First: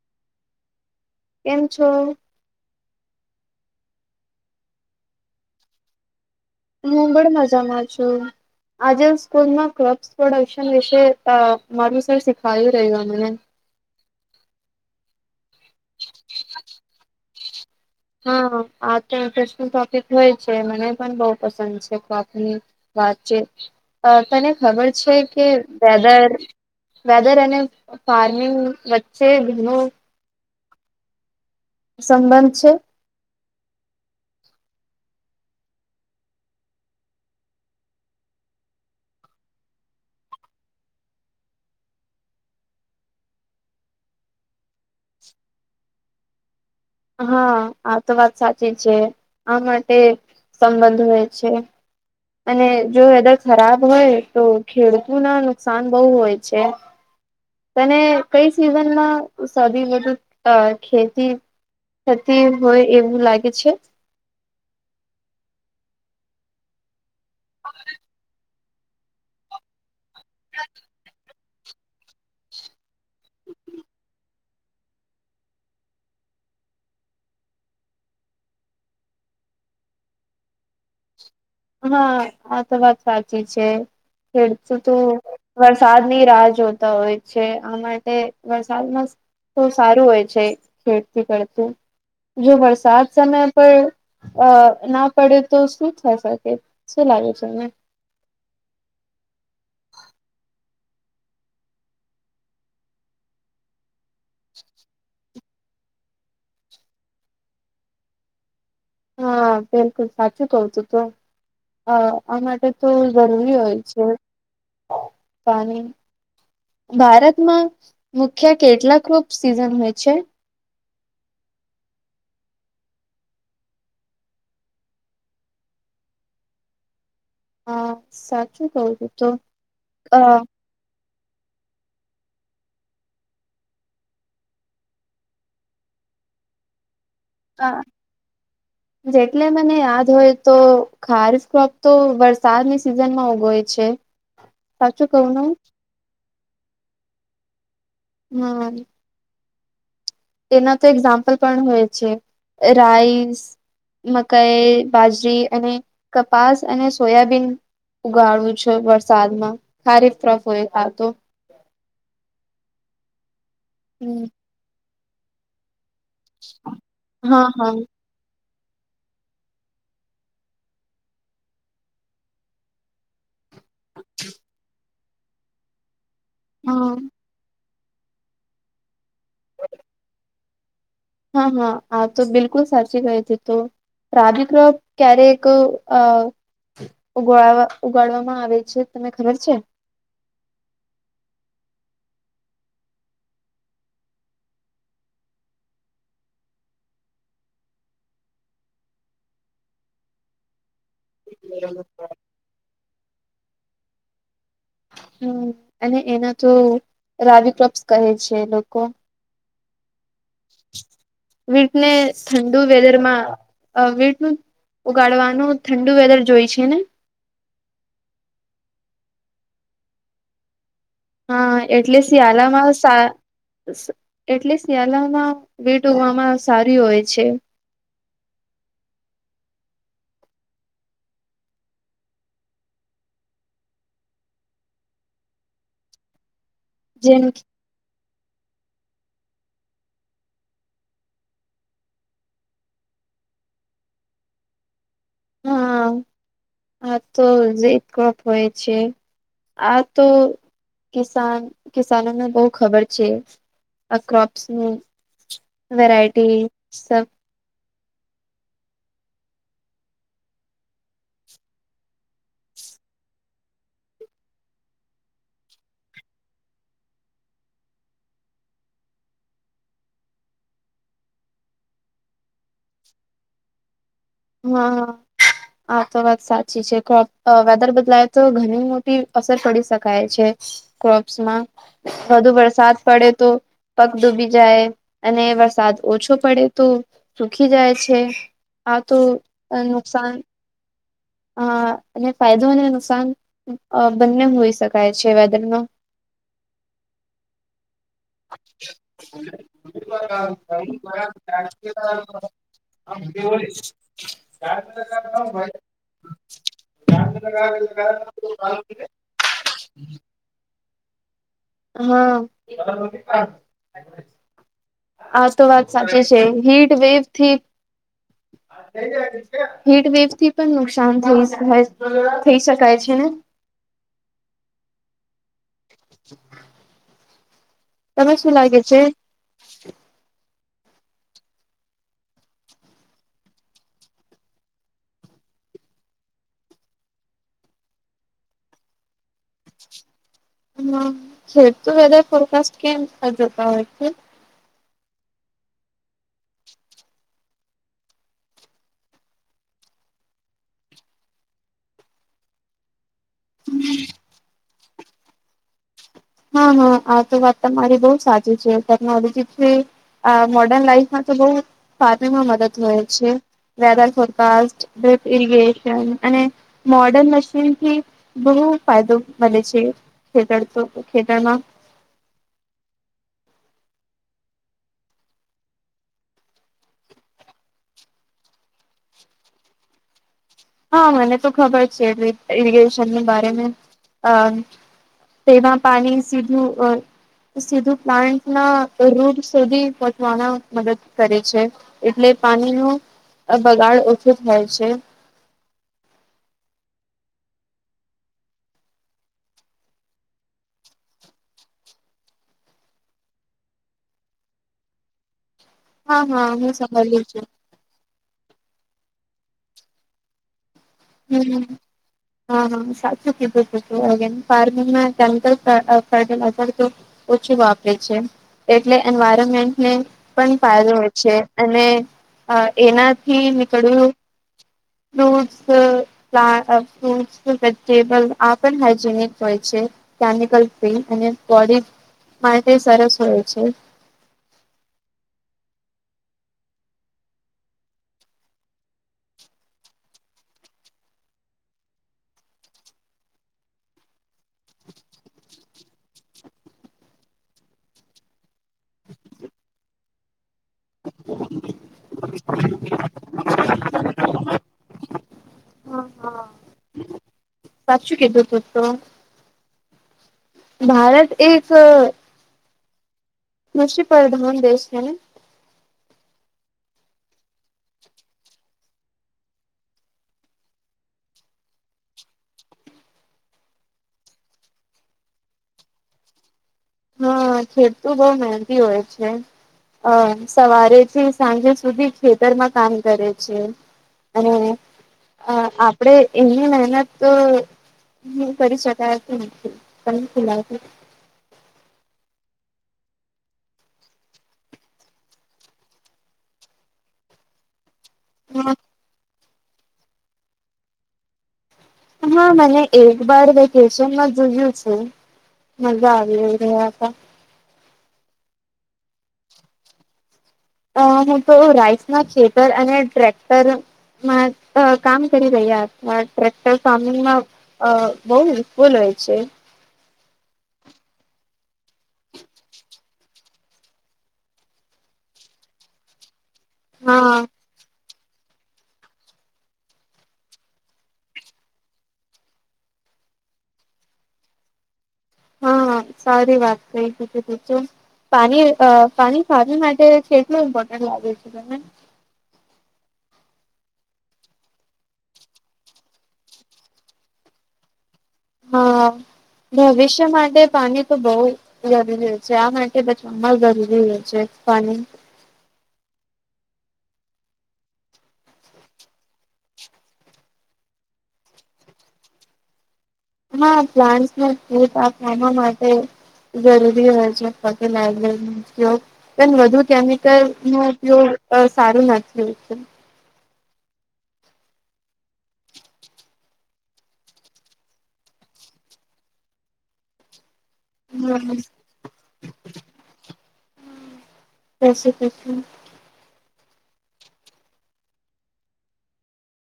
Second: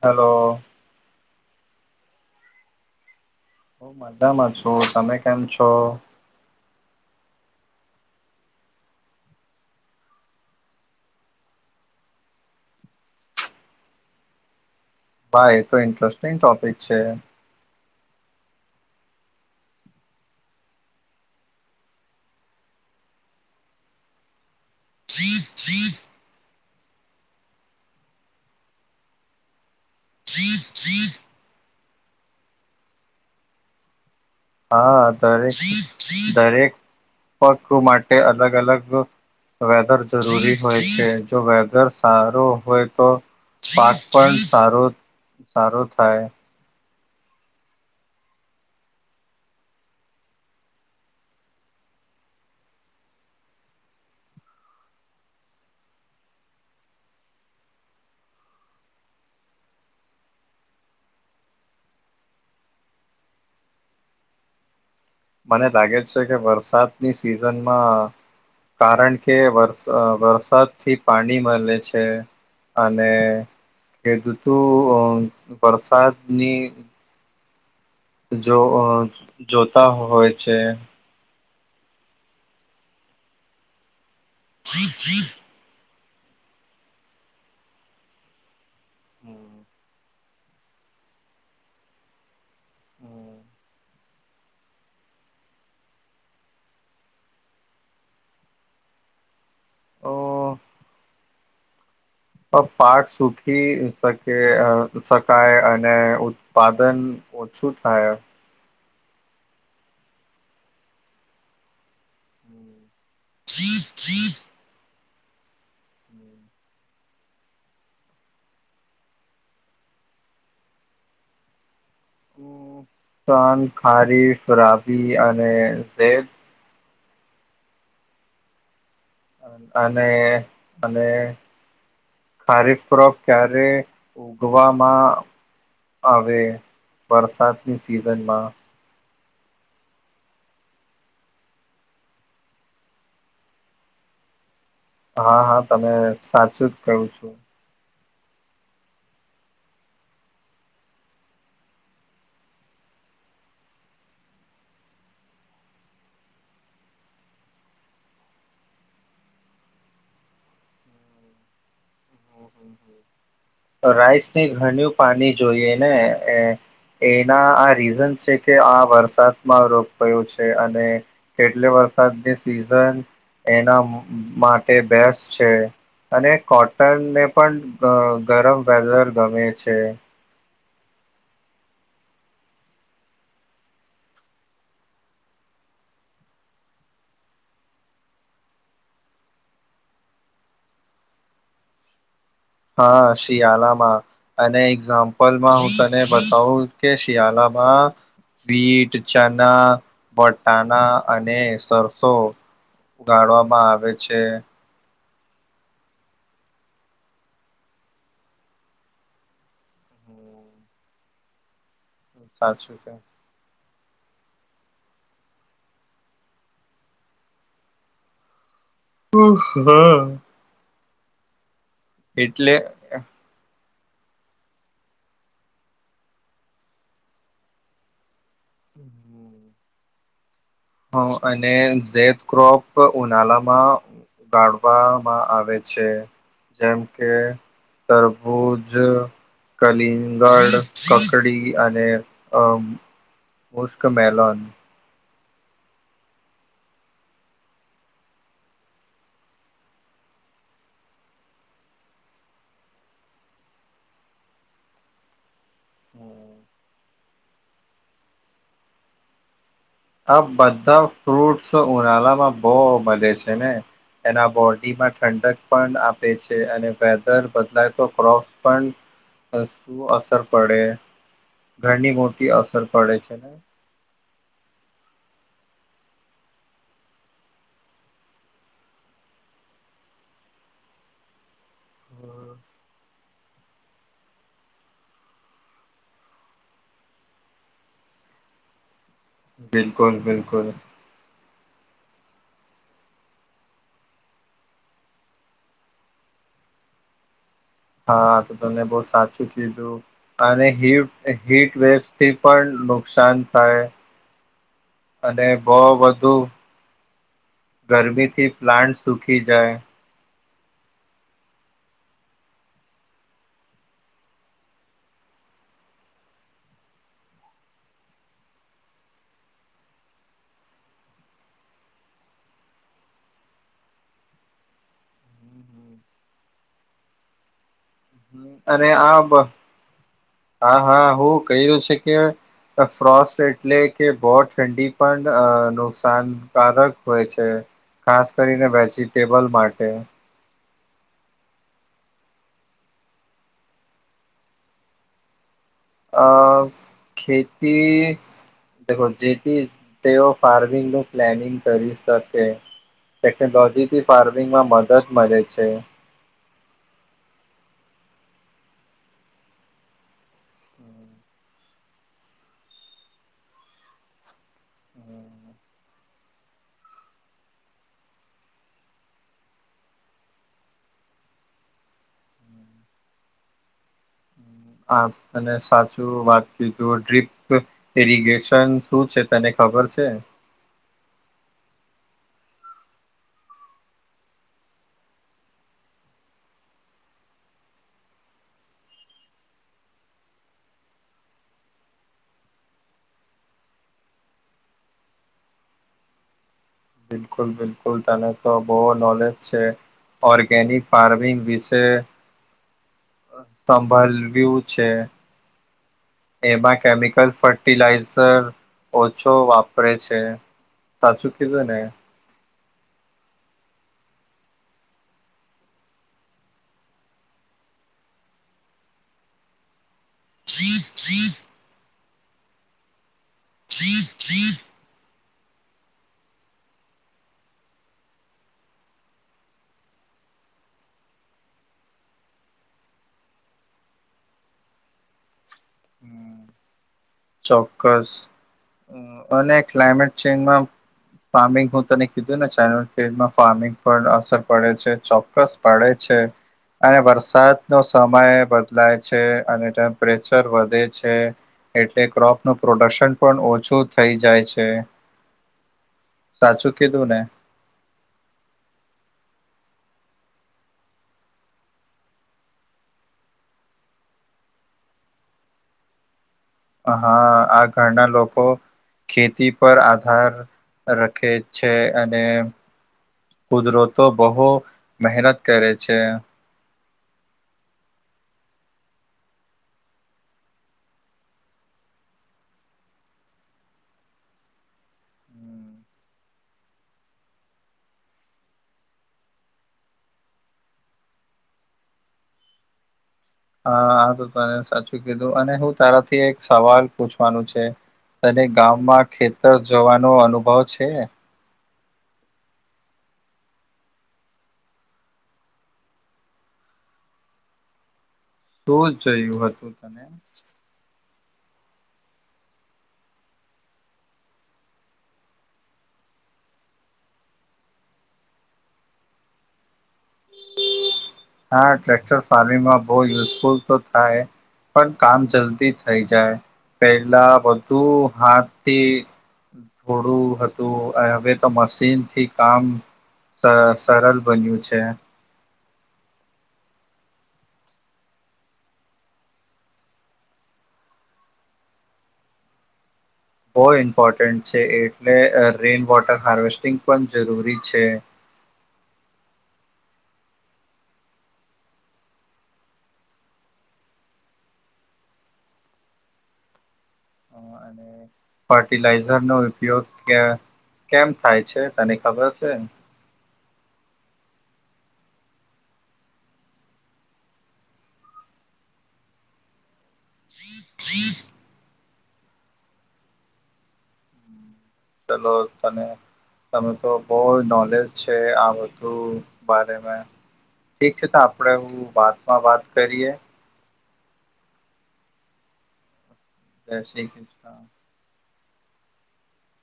Hello. કેમ છો? હું મજામાં છું તમે કેમ છો? હું પણ મજામાંછું. આજે સ્કૂલમાં ક્રોપ્સ પ્રોડક્શન વિશે અ મારું સર શીખાવાયુ રયુ અમને. ભાઈ એ તો ઇન્ટરેસ્ટિંગ ટોપિક છે. હા હાં આ તો ઈન્ટરેસ્ટિંગ ટોપિક હોય છે, મને પણ બઉ પસંદ છે ક્રોપની વાતચીત અ તને ખબર છે કે વેધર વેધર અને પાની વચ્ચે ઘનો [inaudible] સંબંધ છે. હા, દરેક દરેક પાકો માટે અલગ-અલગ વેધર જરૂરી હોય છે, જો વેધર સારું હોય તો... પાક પણ સારો સારો થાય. હા. આ તો વાત સાચી છે, આ માટે સંબંધ હોય છે. અને જો વેધર ખરાબ હોય, તો ખેડૂતના નુકસાન બઉં હોય છે. તને કઈ સિઝનમાં સથી વધુ અ ખેતી થતી હોય એવું લાગે છે. મને લાગે છે કે, વરસાદની સિઝનમાં કારણ કે વર અ વરસાદથી પાની મલે છે અને.. કેતતુ હોય વરસાદની જોહર જોતા હોય છે. હા, આ તો વાત સાચી છે. ખેડતુ તો... વરસાદની રાહ જોતા ઓય છે, આ માટે વરસાદમાં તો સારું હોય છે, ખેતી કરતું... જો વરસાદ સમય પર અ ના પડે તો શું થસે. શું લાગે છે એમને? અ... પ પાક સુખી સકે અ સ.... થાય અને ઉત્પાદન ઓછું થાય એમ. હા, બિલકુલ સાચું કવ તું તો. હ, આ માટે તો જરૂરી હોય છે પા પાની. ભારતમાં મુખ્ય કેટલાક રૂપ સિઝન હોય છે. તન ખારીફ, રાબી અને વેદ. હા, સાચું કઉ. તો અને.... અ અને.... ખારેફ ક્રોપ ક્યારે ઉવામાં હવે વરસાદની આ સિઝનમાં. જેટલે મને યાદ હોય, તો ખારસ ક્રોપ તો વરસાદની સિઝનમાં ઉભોય. છે. સાચું કહું હા, ને હા તમે સાચું જ કેવ છો. હા. તેના તો એક્ઝામ્પલ પણ હોય છે. રાઈસ... મકાઈ, બાઝરી અને કપાસ અને સોયાબીન. ઉગાડું છો. વરસાદમાં ખારીફ [unintelligible] હોય આતો હમ રાઈસની ઘન્યું પાની જોઈએ ને? એ હા એના, હા આ રીઝન છે. કે આ વરસાદમાં રોગ ભયો છે અને એટલે, વરસાદની સિઝન એના માટે બેસ છે અને હા કોટનને પણ અ ગરમ વેધર ગમે છે. હ, હ આ તો બિલકુલ સાચી ગઈ તી તો. રાગી કઅ ક્યારેએક અ... ઉગાળવા ઉગાડવામાં આવે છે, તમે ખબર છે? હા, શિયાલામાં. અને એક્ઝામ્પલમાં હું તને બતાવું કે, શિયાલામાં બીટ, ચના, બટાના... અને હમ સરસો ઉગાડવામાં આવે છે. હમ અને એના તો રવિ ક્રોપ્સ કહે છે લોકો. વીટનેસ ઠંડુ સાચું છે. વેધરમાં. વીટ નું ઉગાડવાનું ઠંડુ વેધર જોય છે ને. હા. હા એટલે શિયાળામાં શા એટલે શિયાળામાં બીટ ઉગવામાં સારી હોય છે. [inaudible] હ અને તે ક્રોપ ઉનાળામાં. ઉગાડવામાં આવે છે જેમ કે. તરબૂજ. કલિંગળ કકડી અને અ પુષ્ક મેલોન હા આ તો એ જ ક્રપ હોય છે. આ તો કિસાન કિસાનોને બહું ખબર છે. આ ક્રોપ્સ ની વેરાયટી સબ આ બધા ફ્રૂટસ ઉનાળા માં બહુ મળે છે ને એના બોડીમાં ઠંડક પણ આપે છે અને વેધર બદલાય તો ક્રોપ્સ પણ. શું અસર પડે ઘણી મોટી અસર પડે છે. હા હા આા તો વાત સાચી છે વેધર બદલાય તો ઘણી મોટી અસર પડી શકાય છે. ક્રોપ્સમાં વધુ વરસાદ પડે તો પાક ડૂબી જાય અને વરસાદ ઓછો પડે તો સુખી જાય છે. આ તો બિલકુલ નુકસાન બિલકુલ અ અને ફાયદો અને નુકસાન. અ બંને હોઈ શકાય છે વેધરનો હા તો તમે બહુ સાચું કીધું અને હીટ હીટવેવ થી. પણ નુકસાન થાય અને બો વધુ ગરમીથી પ્લાન્ટ સુખી જાય હા આ તો વાત સાચી છે હીટ વેવ થી હીટવેવ થી પણ નુકસાન થઈ થઈ શકાય છે ને. [inaudible] તમે શું લાગે અને છે હા હા હા હું ક્યું છે કે ફ્રોસ એટલે કે બહુ ઠંડી પણ નુકસાનકારક હોય છે. ખાસ કરીને વેજીટેબલ માટે હમ્ વેધર ફોરકાસ્ટ કેમ જતા હોય છે. અ ખેતી જે તે ફાર્મિંગ નું પ્લાનિંગ કરી શકે. ટેકનોલોજીથી ફાર્મિંગમાં મદદ મળે છે. હા હા આ તો વાત તમારી બહુ સાચી છે ટેકનોલોજી છે. આ મોર્ડર્ન લાઈફમાં તો બહ ફાર્મિંગ મદદ હોય છે. વેધર ફોરકાસ્ટ સેફ ઈલગેશન અને મોર્ડન મશીનથી બહુ ફાયદો મળે છે ખેડૂતો ને ખેતમાં આ તને સાચું વાત કીધુ ઇરીગેશન શું છે તને ખબર છે હા મને તો ખબર છે એરીગેશન બારે મા હા. તેમાં પાણી સીધું સીધું પ્લાન્ટ ના રૂટ સુધી પહોંચવાના મદદ કરે છે. એટલે પાણી નું બગાડ ઓછો થાય છે. બિલકુલ બિલકુલ તને તો બહુ નોલેજ છે. ઓર્ગેનિક ફાર્મિંગ વિશે વ્યુ [unintelligible] હા હા હું એમાં સંભાળ્યું કેમિકલ છું. ફર્ટિલાઇઝર ઓછો વાપરે છે. સાચું કીધું હમ. ને હા હા સાચું કીધું છે ફાર્મિંગમ. ઓછું વાપરે છે, એટલે એન્વાયરમેન્ટને પણ ફાયદો હોય છે. અને અ એનાથી નીકળ્યું બોજ ફ્રુટ વેજીિટેબલ આ પણ હાજીનિક હોય છે. કેમિકલ ફ અને બોડી માટે સરસ હોય છે. ચોક્કસ, અને ક્લાયમેટ ચેન્જમાં. ફાર્મિંગ હું તને કીધું ને ચાઇનલ પેજ માં ફાર્મિંગ પર અસર પડે છે, ચોક્કસ પડે છે. અને વરસાદ નો સમય બદલાય છે અને ટેમપ્રેચર વધે છે. [inaudible] એટલે ક્રોપ નું પ્રોડક્શન પણ ઓછું થઈ જાય છે. હા હા સાચું કીધું ને? સાચું કીધું તેતો, ભારત એક અ કૃષિ પ્રધાન દેશ છે ને? હા આ ઘરડા લોકો ખેતી પર આધાર રખે છે, અને કુદરતો તો બહુ મહેનત કરે છે. હા ખેડુતો બઉ મહેંનતી હોય છે. અ સવારેથી સાંજે સુધી ખેતરમાં કામ કરે છે. અને અ આપડે એમની મહેનત તો હું કરી શકાયતું નથી તમને ખુલાતું. હા, આ તો તને સાચું કીધું અને હું તારાથી એક સવાલ પૂછવાનું છે. તને ગામમાં ખેતર જોવાનો અનુભવ છે? હા મને એક વાર વેકેશનમાં જોયું છે. મજા આવી રહી રહ્યા હતા. શું જોયું હતું તમે? અ હું તો રાઈસ ના છેતર અને ટ્રેક્ટર મા અ કામ કરી રહ્યા હત ટ્રેક્ટર ફાર્મિંગમાં અ બહુ યુઝફુલ હોય છે. [inaudible] હા ટ્રેક્ટર ફાર્મિંગમાં બહુ યુઝફુલ તો થાય. પણ, કામ જલ્દી થઈ જાય, પેહલા હા બધું હાથ થી. થોડું હતું હવે તો મશીનથી કામ સર સરલ બન્યું છે. હા સારી વાત કઈ દીધી બીજું. પાણી અ પાણી ફાર્મિંગ માટે કેટલું ઇમ્પોર્ટન્ટ લાગે છે તને? બો ઇમ્પોર્ટન્ટ છે, એટલે રેઇન વોટર હાર્વેસ્ટિંગ પણ જરૂરી છે. હા, ભવિષ્ય માટે પાણી તો બહુ જરૂરી હોય છે આ માટે બચવામાં ય જરૂરી હોય છે પાણી. હ અને ફર્ટિલાઈઝર નો ઉપયોગ ક કેમ થાય છે તને ખબર છે? હા લાન્ટ્સ ને ગ્રોથ આપવા ના માવા માટે જરૂરી હોય છે, ફર્ટિલાઝર નો ઉપયોગ પણ વધુ ત્યાંની કે નો ઉપયોગ સારું ન થયું છે. ચલોલ તને તમે તો બહુ નોલેજ છે આ બધું બારે મે. ઠીક છે તો હમ, આપડે હું વાતમાં વાત કરીએ. જય શ્રી કૃષ્ણ. જય શ્રી કૃષ્ણ.